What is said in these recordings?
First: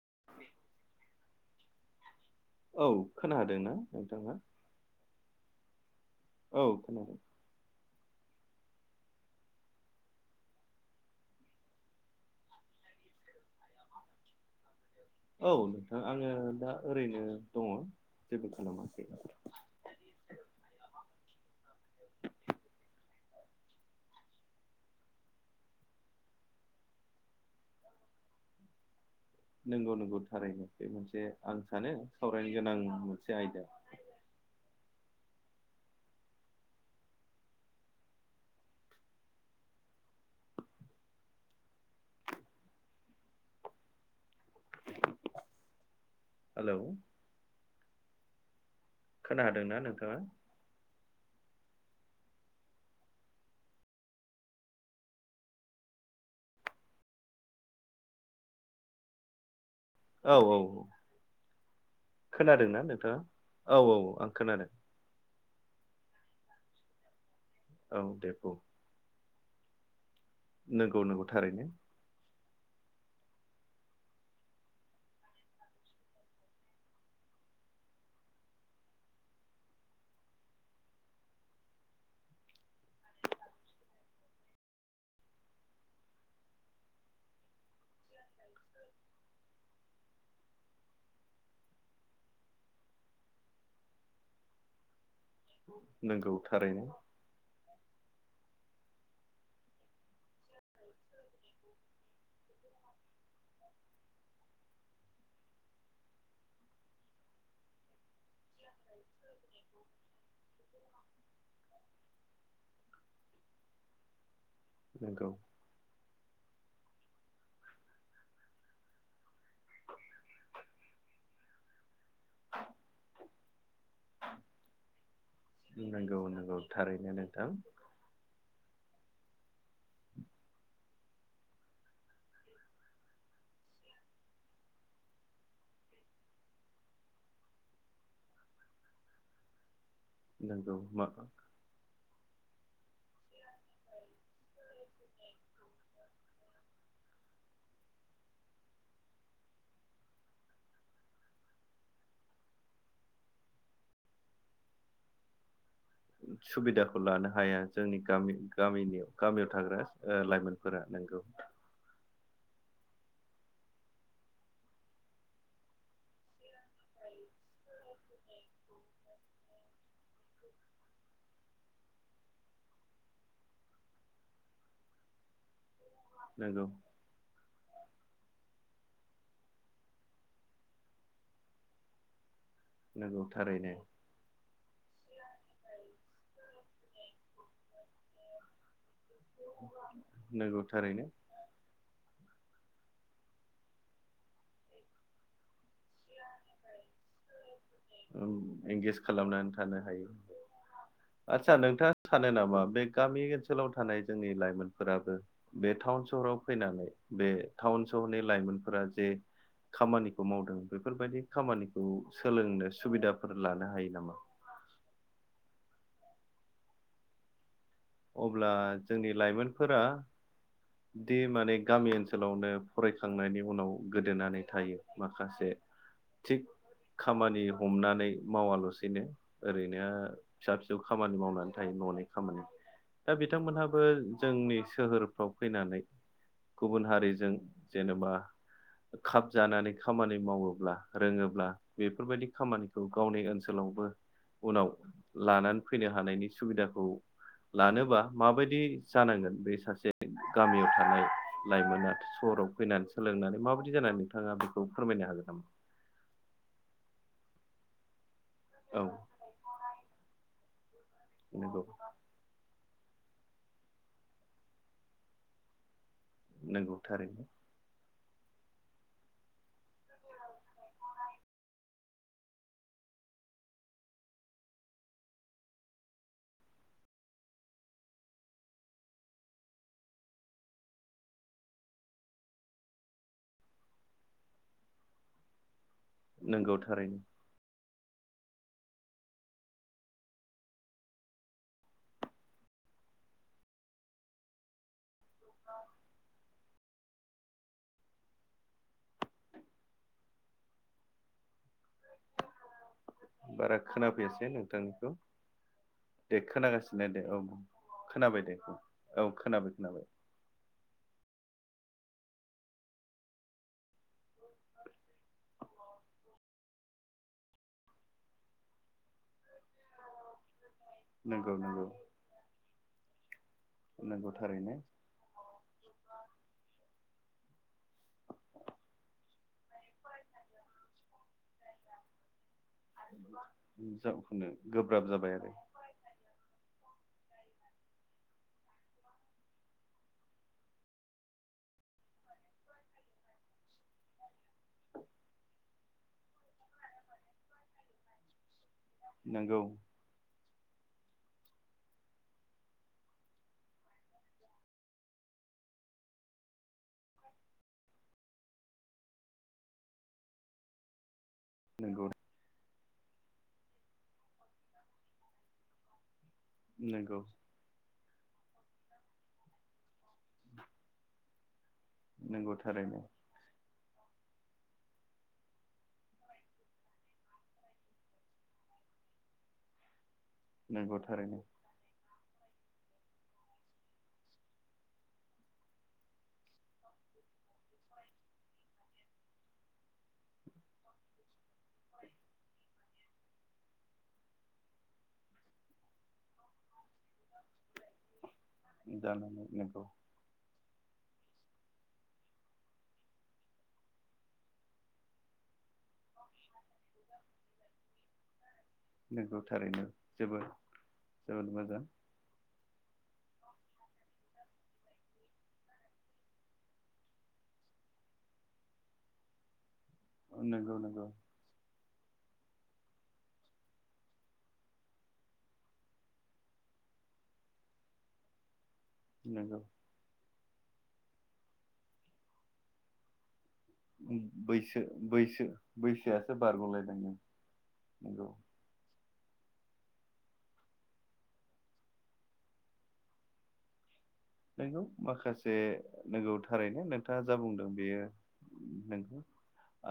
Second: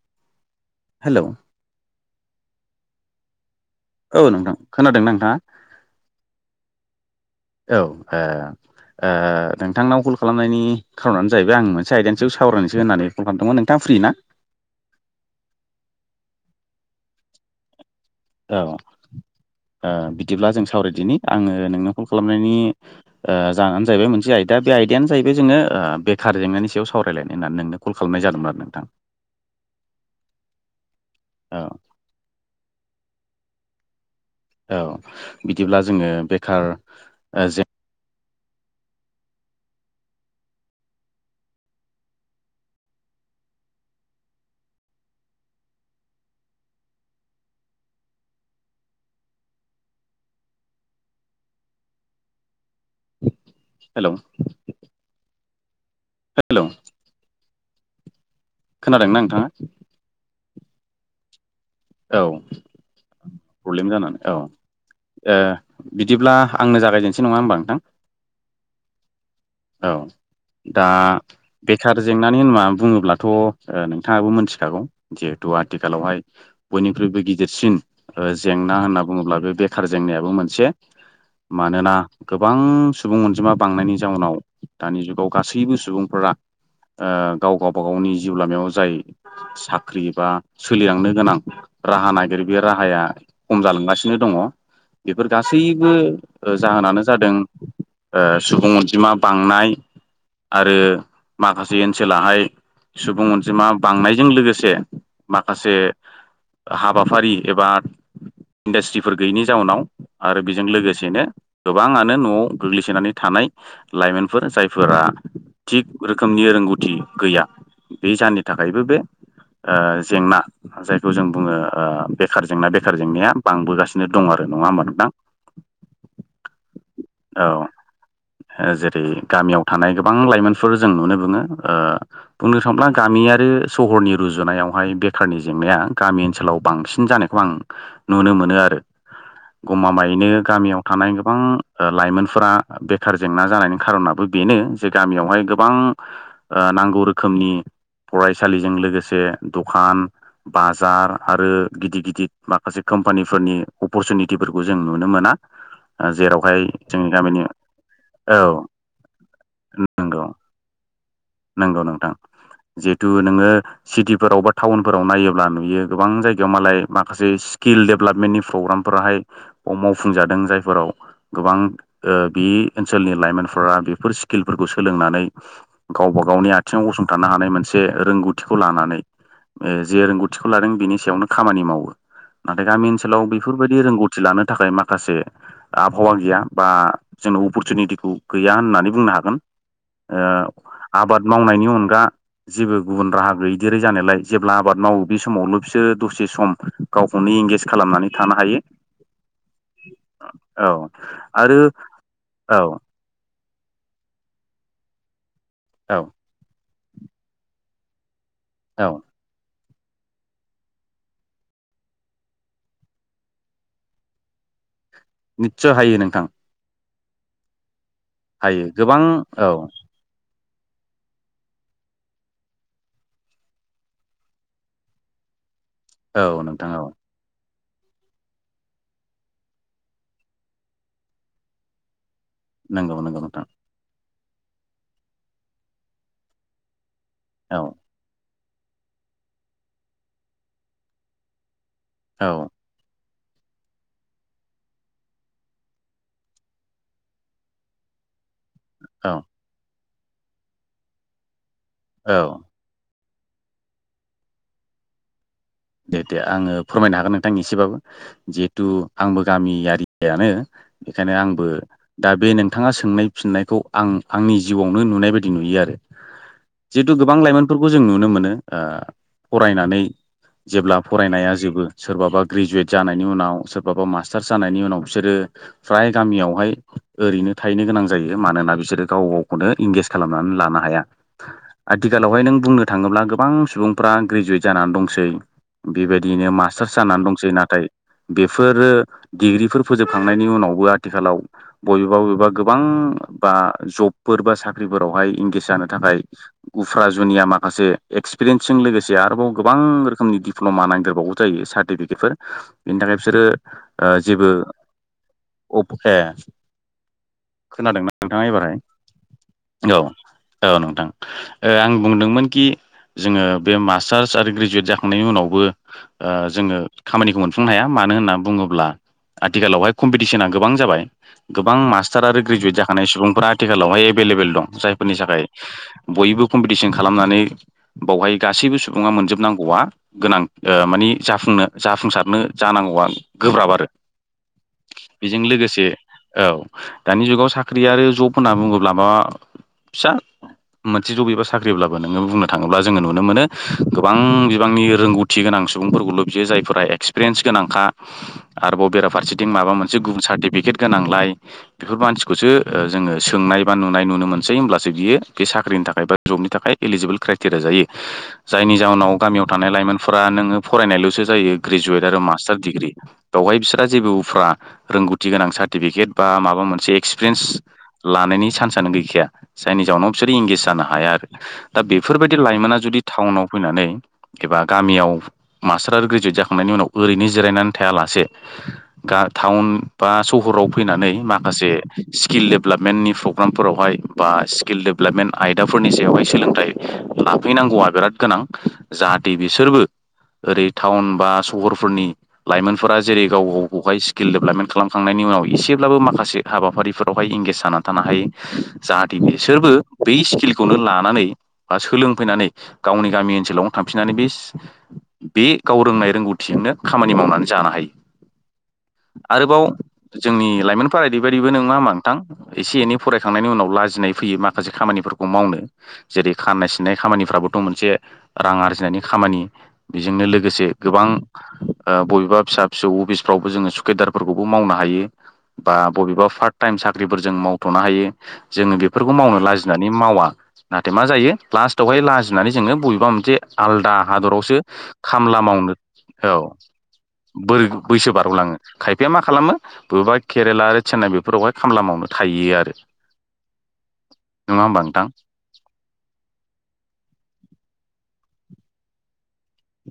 [inaudible] हेल' औ खोनादों ना औ नोंथां - खोनादोंना नोंथाङा औ खोनादों एह एह - नोंथांनाव कल खालामनायनि - खार'नानो जाहैबाय आं मोनसे आयदानि सायाव सावरायनोसो होननानै कल खालामदोंमोन नोंथां फ्रि ना औ नोंथां आङो दा ओरैनो दङ जेबो औ - ओह खालामाखै - बिदिब्ला जों सावरायदिनि आङो नोंनो कल खालामनायनि ओह - जाहोनानो जाहैबाय मोनसे आयदा बे आयदायानो जाहैबाय जोङो बेखार जेंनानि सायाव सावरायलायनाय होननानै नोंनो कल खालाम नाय जादोंमोन आरो नोंथां नंगौ- नंगौ थारैनो बे मोनसे औ आं सानो सावरायनो गोनां मोन से आयदा औ - बिदिब्ला जोङो बेखार - ओह जें हेल' खोनादोंना नोंथाङा हेल' हेल' खोनादोंना नोंथाङा औ - औ औ खोनादोंना नोंथाङा - औ - औ - औ आं खोनादों ए - बिदिब्ला आंनो जागायजेनसै नङा होमबा नोंथां औ दे बुं औ - दा नंगौ नंगौ थारैनो - बेखार जेंना होना बुङोब्लाथ' - नोंथाङाबो मोनथिखागौ - जिहेथु आथिखालावहाय - बयनिख्रुबो गि गिदिरसिन - ओ - जेंना होनना बुङोब्ला बे बेखार जेंनायाबो मोनसे मानोना - गोबां सुबुं अनजिमा बांनायनि जाउनाव दानि जुगाव गासैबो सुबुंफोरा ओ - गाव - गावबा गावनि जिउ लामायाव जाय - साख्रि एबा - सोलिलांनो गोनां राहा नागिरो बे राहाया - खम जालांगासिनो दङ बेफोर गासैबो नंगौ - थारैनो जाहोनानो जादों ओह - सुबुं अनजिमा बांनाय - आरो - माखासे ओनसोलाहाय सुबुं अनजिमा बांनायजों लोगोसे माखासे हाबाफारि एबा - इन्डास्ट्रिफोर गैयिनि जाउनाव - आरो बेजों लोगोसे बेनो - गोबाङानो न'आव गोग्लैसोनानै थानाय - लाइमोन फोर जायफोरा नंगौ - थिग रो खोमनि रोंगौथि - गैया बे जाहोननि थाखायबो बे ओह - जेंना - जायखौ जों बुङो ओह बेखार जेंना बेखार जेंनाया बांबोगासिनो दं आरो नङा होमबा नों थां नंगौ- नंगौ थारैनो नोंथां औ ओ जेरै गामियाव थानाय गोबां लाइमोनफोर जों नुनो मोनो ओ बुंनो थाङोब्ला गामियारि आरो सहरनि रुजुनायावहाय बेखारनि जेंनाया गामि ओनसोलाव बांसिन जानायखौ आं नुनो मोनो आरो गमा माइ बेनो नंगौ गामियाव मा थानाय गोबां लाइमोन फोरा बेखार जेंना जानायनि खारनाबो बेनो जे गामियावहाय गोबांओ नांगौ रोखोम नि फरायसालिजों लोगोसे दखान -बाजार आरो गिदिर- गिदिर माखासे कम्पानिफोरनि अपरसुनिटिफोरखौ जों नुनो मोना जेरावहाय सुबिदाखौ जोंनि लानो गामिनि हाया जोंनि गामि औ गामिनि गामियाव थाग्रा लाइमोनफोरानो नोंगौ नोंगौ नोंथां जिहेतु नोङो सिटिफोराव बा टाउनफोराव नायोब्ला नुयो गोबां जायगायाव मालाय माखासे स्किल डेभेलपमेन्टनि प्रग्रामफोराहाय अ मावफुंजादों जायफोराव गोबां ओ बि ओनसोलनि लाइमोनफोरा बेफोर स्किलफोरखौ सोलोंनानै गावबा गावनि नंगौ आथिङाव गसंथानो हानाय मोनसे रोंगौथिखौ लानानै ओ जे रोंगौथिखौ लादों बिनि सायावनो खामानि मावो नाथाय गामि ओनसोलाव नंगौ थारैनो बेफोरबायदि रोंगौथि लानो थाखाय माखासे आबहावा गैया बा जोंनो अपरसुनिटिखौ गैया होननानै बुंनो हागोन ओ नंगौ थारैनो आबाद मावनायनि अनगा जेबो गुबुन राहा गैदेरै जानायलाय जेब्ला आबाद मावो बे समावल' बिसोर दसे सम गावखौनो इंगेज खालामनानै थानो हायो एंगेज खालामनानै थानो हायो औ आदसा आरो नोंथाङा थानो नामा औ बे गामि ओनसो ओनोलाव थानाय जोंनि लाइमोनफोराबो बे औ टाउन सहराव फैनानै बे टाउन सहरनि लाइमोनफोरा औ जे खामानिखौ मावदों बेफोरबायदि खामानिखौ सोलोंनो सुबिदाफोर लानो हायो नामा निस' हायो नोंथां अब्ला हायो गोबां जोंनि औ लाइमोनफोरा दि माने गामि ओनसोलावनो फरायखांनायनि उनाव गोदोनानै थायो माखासे औ थिग नोंथां औ खामानि हमनानै मावाल'सैनो ओरैनो फिसा फिसौ खामानि मावनानै थायो न'नि खामानि नंगौ दा नंगौ नोंथां बिथांमोनहाबो जोंनि सोहोरफ्राव फैनानै गुबुन हारिजों जों औ जेनेबा खाब जानानै खामानि मावोब्ला रोङोब्ला बेफोरबायदि औ खामानिखौ गावनि ओनसोलावबो उनाव लानानै फैनो हानायनि सुबिदाखौ लानोबा माबायदि औ जानांगोन बे सासे गामियाव थानाय लाइमोना औ सहराव फैनानै सोलोंनानै माबायदि जानानै नोंथाङा बेखौ फोरमायनो हागोन नामा? दे दे आङो फोरमायनो हागोन नोंथांनि एसेबाबो जिहेथु औ आंबो गामियारिानो बेखायनो आंबो नंगौ दा बे न नोंथाङा सोंनाय फिननायखौ आं आंनि जिउआवनो नुनाय बायदि नुयो आरो नंगौ जिहेतु गोबां थारैनो लाइमोनफोरखौ जों नुनो मोनो ओ फरायनानै जेब्ला फरायनाया जोबो सोरबाबा ग्रेजुवेट जानायनि उनाव सोरबाबा मास्टार्स जानायनि उनाव बिसोरो ओ फ्राय गामियावहाय ओरैनो थाहैनो गोनां जायो मानोना बिसोरो गाव गावखौनो इंगेज खालामनानै नानो लानो हाया आथिखालावहाय नों बुंनो थाङोब्ला गोबां सुबुंफ्रा ग्रेजुवेट जानानै दं सै बेबायदियैनो नंगौ मास्टार्स थारैनो जानानै दंसै नाथाय बेफोरो डिग्रिफोर फोजोबखांनायनि उनावबो आथिखालाव बबेबा बबेबा गोबां बा जबफोर बा साख्रिफोरावहाय इंगेज जानो थाखाय गुफ्रा जुनिया माखासे एक्सपिरियेन्सजों लोगोसे आरोबाव गोबां रोखोमनि दिप्ल'मा नांदेरबाओ जायो सार्टिफिकेटफोर बिनि थाखाय बिसोरो बारा ओ खोनाफैयासै जेबो नोंथांनिखौ अप ए दे खोनागासिनो दे औ खोनादोंना खोनाबाय नोंथाङा दे एबारहाय औ खोनाबाय औ खोनाबाय। औ नोंथां आं बुंदोंमोन कि जोङो बे मास्टार्स आरो ग्रेजुवेट जाखां थांनायनि उनावबो जोङो खामानिखौ मोनफुंनो हाया मानो होनना बुङोब्ला आथिखालावहाय कम्पिटिसना गोबां जाबाय नंगौ गोबां नंगौ मास्टार आरो ग्रेजुवेट जाखानाय सुबुंफोरा्रा आथिखालावहाय नंगौ एभेलेबेल दं थारैनो जायफोरनि थाखाय बयबो कम्पिटिसन खालामनानै बावहाय गासैबो सुबुङा मोनजोबनांगौआ गोनां माने जाफुंनो जाफुंसारनो जानांगौआ गोब्राब आरो जावखुनो गोब्राब जाबाय बेजों आरो लोगोसे औ दानि जुगाव साख्रि आरो जब होनना बुङोब्ला मा फिसा मोनसे जब एबा साख्रिब्लाबो नोङो बुंनो थाङोब्ला जोङो नुनो मोनो गोबां बिबांनि रोंगौथि गोनां सुबुंफोरखौल' बियो जायफोरा एक्सपिरियेन्स गोनांखा आरोबेा फारसेथिं नंगौ माबा मोनसे गुबुनारटिफिक पिकेट गोनांलाय बेफोर मानसिखौसो जोङो सोंनाय बा नुनाय नुनो मोनसै होमब्लासो बियो बे साखि साख्रिनि थाखाय बा जबनि थाखाय इलिजिबोल क्राइटेरिया जायो जायनि जाउनाव गामियाव थानाय लाइमोन फ्रा नोङो फरायनायल'सो जायो ग्रेजुवेट नंगौ आरो मास्टार डिग्रि बेवहाय बिसिहा जेबो उफ्रा रोंगौथि गोनां साटिफिकेट बा माबा मोनसे नंगौ एक्सपिरियेन्स लानायनि चान्सआनो गैखाया जाइनिजावनाव बिसोरो इंगेज जानो हाया आरो दा बेफोरबायदि नंगौ लाइमोना थारैनो जुदि टाउनाव फैनानै एबा गामियाव मास्टार आरो ग्रेजुवेट जाखांनायनि उनाव ओरैनो जिरायनानै थायालासे गा टाउन बा सहराव नंगौ फैनानै थारैनो माखासे स्किल डेभेलपमेन्टनि प्रग्रामफोरावहाय बा स्किल डेभेलपमेन्ट आयदाफोरनि सायावहाय सोलोंथाइ लाफैनांगौआ बिराद गोनां जाहाथ बिसोरबो ओरै टाउन बा सहरफोरनि लाइमोन फोरफोरा जेरै गाव गाव गावहाय स्किल डेभेलपमेन्ट खालामखांनायनि उनाव इसेब्लाबो माखासे हाबाफारिफोर बावहाय इंगेज जानानै थानो हायो जाहाथे जानानै बिसोरबो नंगौ बै स्किलखौनो लानानै बा सोलोंफैनानै गावनि गामि ओनसोलावनो थांफिननानै बेस बे गाव रोंनाय रोंगौथिजोंनो खामानि मावनानै जानो हायो नंगौ आरोबाव थारैनो जोबोद जोंनि जोबोद लाइमोनफोरादिबायदिबो नोंङा हा मोजां नोंथां इसे एनै फरायखांनायनि उनाव लाजिनाय फैयो माखासे खामानिफोरखौ मावनो जेरै खाननाय सिननाय खामानिफ्राबोथ' मोनसे रां आरजि फिनायनि खामानि बेजोंनो लोगोसे नंगौ गोबां नंगौ ओ बबेबा फिसा फिसौ अफिसफ्रावबो जोङो सुकेदारफोरखौबो मावनो हायो। बा बबेबा फार्ट टाइम साख्रिफोर जों मावथ'नो हायो जोङो बे फोरफोरखौ मावनो नंगौ लाजिनानै मावा नाथाय मा जायो लास्टावहाय लाजिनानै जोङो बबेबा मोनसे आलदा हादरावसो बैसो खामला बैसो बैसोआसो बारग'लायदां बोरै बैसो बारग'लाङो खायफ बे मा खालामो बबेबा केरेला आरो चेन्नाइ बेफोरावहाय खामला मावनो थाहैयो आरो [inaudible] नोंगौ नोंथां माखासे नंगौ थारैनो नोंथाङा जा बुंदों बेयो नोंगौ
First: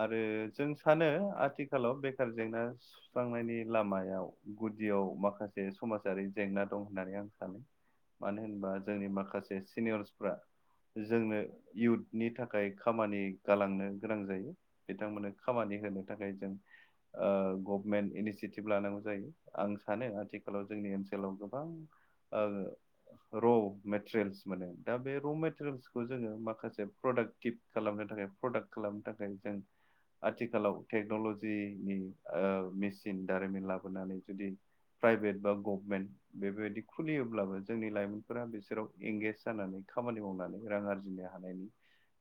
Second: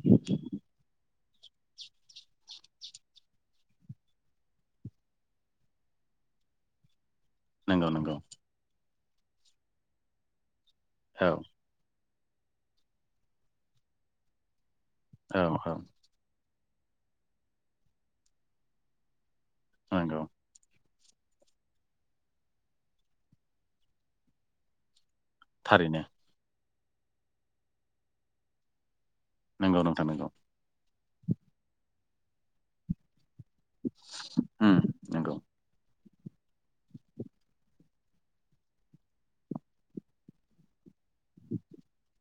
आरो जों सानो आथिखालाव बेखार जेंना सुस्रांनायनि लामायाव गुदियाव माखासे समाजारि जेंना जेंना दं होननानै आं सानो नोंगौ नोंगौ। मानो होनबा जोंनि माखासे सिनियरसफ्रा औ जोंनो इउथ नि थाखाय खामानि गालांनो गोनां जायो बिथांमोननो औ औ खामानि होनो थाखाय जों ओ गभमेन्ट इनिसियेटिभ लानांगौ जायो आं सानो नंगौ आथिखालाव जोंनि गोबां ओ र मेट्रिस मोनो दा बे र' मेटेरयेल्सखौ थारैनो जोङो माखासे प्रडाक्टिभ खालामनो थाखाय प्रडाक्ट खालामनो थाखाय जों नंगौ नोंथां नंगौ आथिखालाव टेक्नलजिनि ओ मेसिन जारिमिन लाबोनानै जुदि उम नंगौ प्राइभेट बा गभमेन्ट बेबायदि खुलियोब्लाबो जोंनि लाइमोनफोरा बिसोराव एंगेज जानानै खामानि मावनानै राङि नो हानायनि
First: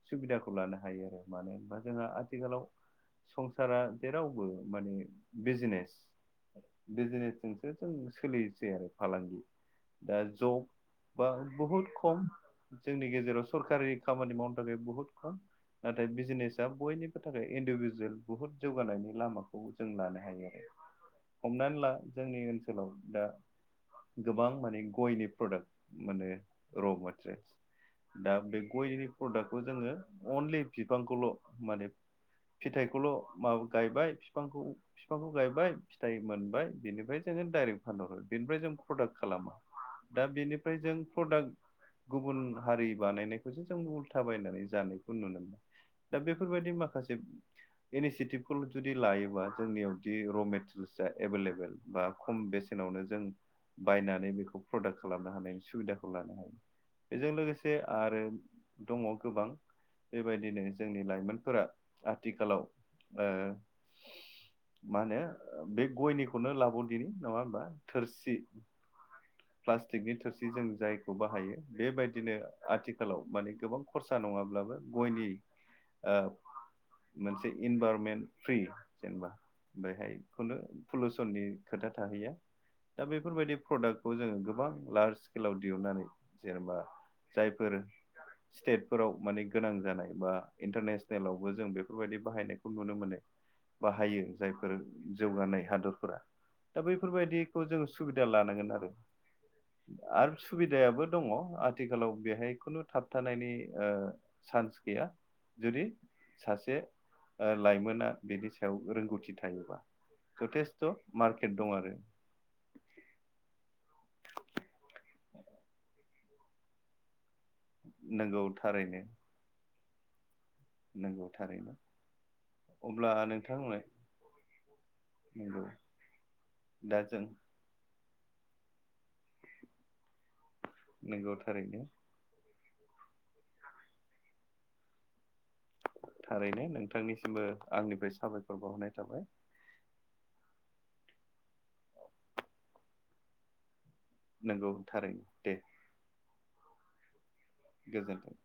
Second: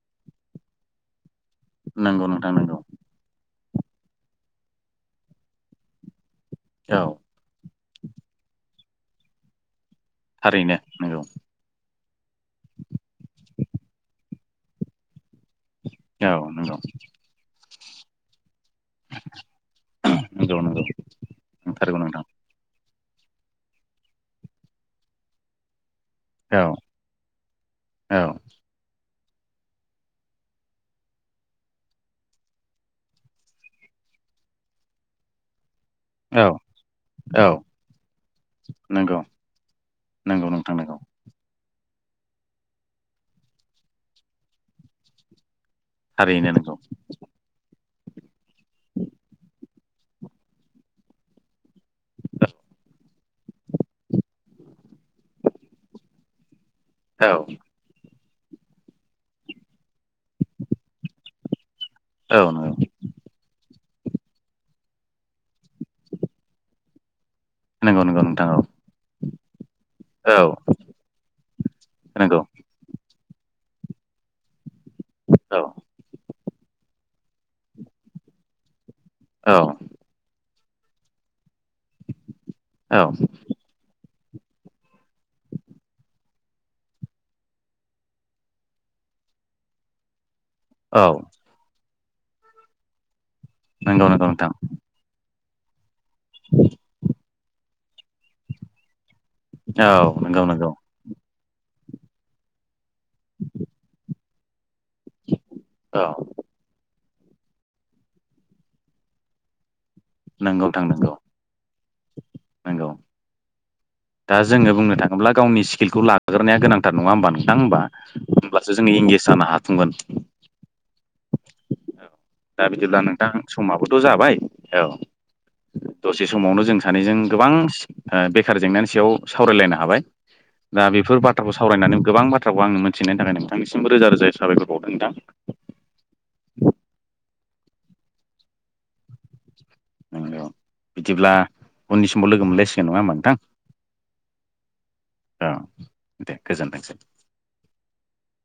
सुबिदाखौ लानो हायो आरो मानो होना जोंहा नंगौ नोंथां आथिखालाव नंगौ सं सारा जेरावबो माने बिजिनेस औ बिजिनेसजोंसो जों सोलिनोसै आरो फालांगि। थारैनो नोंगौ। बुहुद खम जोंनि गेजेराव सरकारि खामानि मावनो थाखाय बुहुद नाथाय औ बिजिनेसा नंगौ बयनिबो थाखाय इन्डिभिजुयेल बुहुद जौगानायनि लामाखौ जों लानो हायो नंगौ आरो। नंगौ हमनानै ला नंथारगौ नोंथां जोंनि ओनसोलाव दा गोबां माने गयनि प्रडाक्ट मोनो। औ र औ [unintelligible] दा बे गयनि प्रडाक्टखौ जोङो अनलि बिफांखौल' माने फिथाइखौल' मा गायबाय बिफांखौ बिफांखौ गायबाय फिथाइ मोनबाय औ बिनिफ्राय जोङो औ डाइरेक्ट फानहरो बेनिफ्राय जों प्रडाक्ट नंगौ खालामा। दा नंगौ नोंथां बेनिफ्राय जों नंगौ प्रडाक्ट गुबुन हारि बानायनायखौसो जों उल्था बायनानै जानायखौ नुनो मोनो। दा थारैनो बेफोरबायदि नंगौ माखासे इनिसियेटिभखौ जुदि लायोबा जोंनियावदि र' मेटेरियेल्सआ एभेलेबल बा खम बेसेनाव जों बायनानै बेखौ प्रडाक्ट खालामनो हानायनि सुबिदा लानो हायो औ बेजों लोगोसे आरो दङ गोबां। बेबायदिनो जोंनि लाइमोनफोरा औ आथिखालाव नंगौ ओ मा होनो बे गयनिखौनो लाबाव दिनि नङा होमबा नंगौ नंगौ थोरसि? नोंथां प्लास्टिकनि औ औ थोरसि जों जायखौ बाहायो बेबायदिनो नंगौ आथिखालाव माने गोबां खरसा नङाब्लाबो गयनि औ ओ मोनसे इनभाररनमेन्ट फ्रि जेनेबा औ बेहाय खुनु पलुउसननि खोथा थाहैया दा औ बेफोरबायदि प्रडाक्ट खौ जोङो गोबां लार्ज स्केलाव दिहुनन्नानै जेनेबा जायफोर। स्टेटफोराव माने गोनां जानाय बा औ इन्टारनेसनेलावबो जों बेफोरबायदि बाहायनायखौ नुनो मोनो। नंगौ बाहायो नंगौ नोंथां जायफोर जौगानाय हादरफोरा दा बैफोरबायदिखौ जों सुबिदा लानांगोन आरो औ आरो नंगौ नंगौ सुबिदायाबो दङ। आथिखालाव बेहाय खुनु थाबथानायनि ओ सान्स गैया जुदि औ सासे। ओ लाइमोना बेनि सायाव रोंगौथि थायोबा। नंगौ नोंथां जथेस्थ' नंगौ मार्केट दं आरो। नंगौ दा जोङो बुंनो थाङोब्ला गावनि स्किलखौ लाग्रोनाया गोनांथार नङा होमबा नों थां होमबा नंगौ होमब्लासो जोङो इंगेज जानो हाथुमगोन। नंगौथारैनो। दा बिदिब्ला नोंथां समाबोथ' जाबाय औ। नंगौ दसे समावनो जों सानैजों गोबां ओ बेखार जेंनानि सायाव सावरायलायनो हाबाय दा बेफोर नंगौ बाथ्राखौ थारैनो सावरायनानै गोबां बाथ बाथ्राखौ आङो मिथिनायनि थाखाय नोंथांनिसिमबो रोजा रोजा साबायखावदों नोंथां। थारैनो नोंथांनिसिमबो आंनिफ्राय साबायखर बावहरनाय थाबाय। नंगौ बिदिब्ला उननिसिमाव लोगो मोनलायसिगोन नङा होमबा नोंथां? नंगौथारै दे। गोजोन्थोंसै। गोजोन्थों।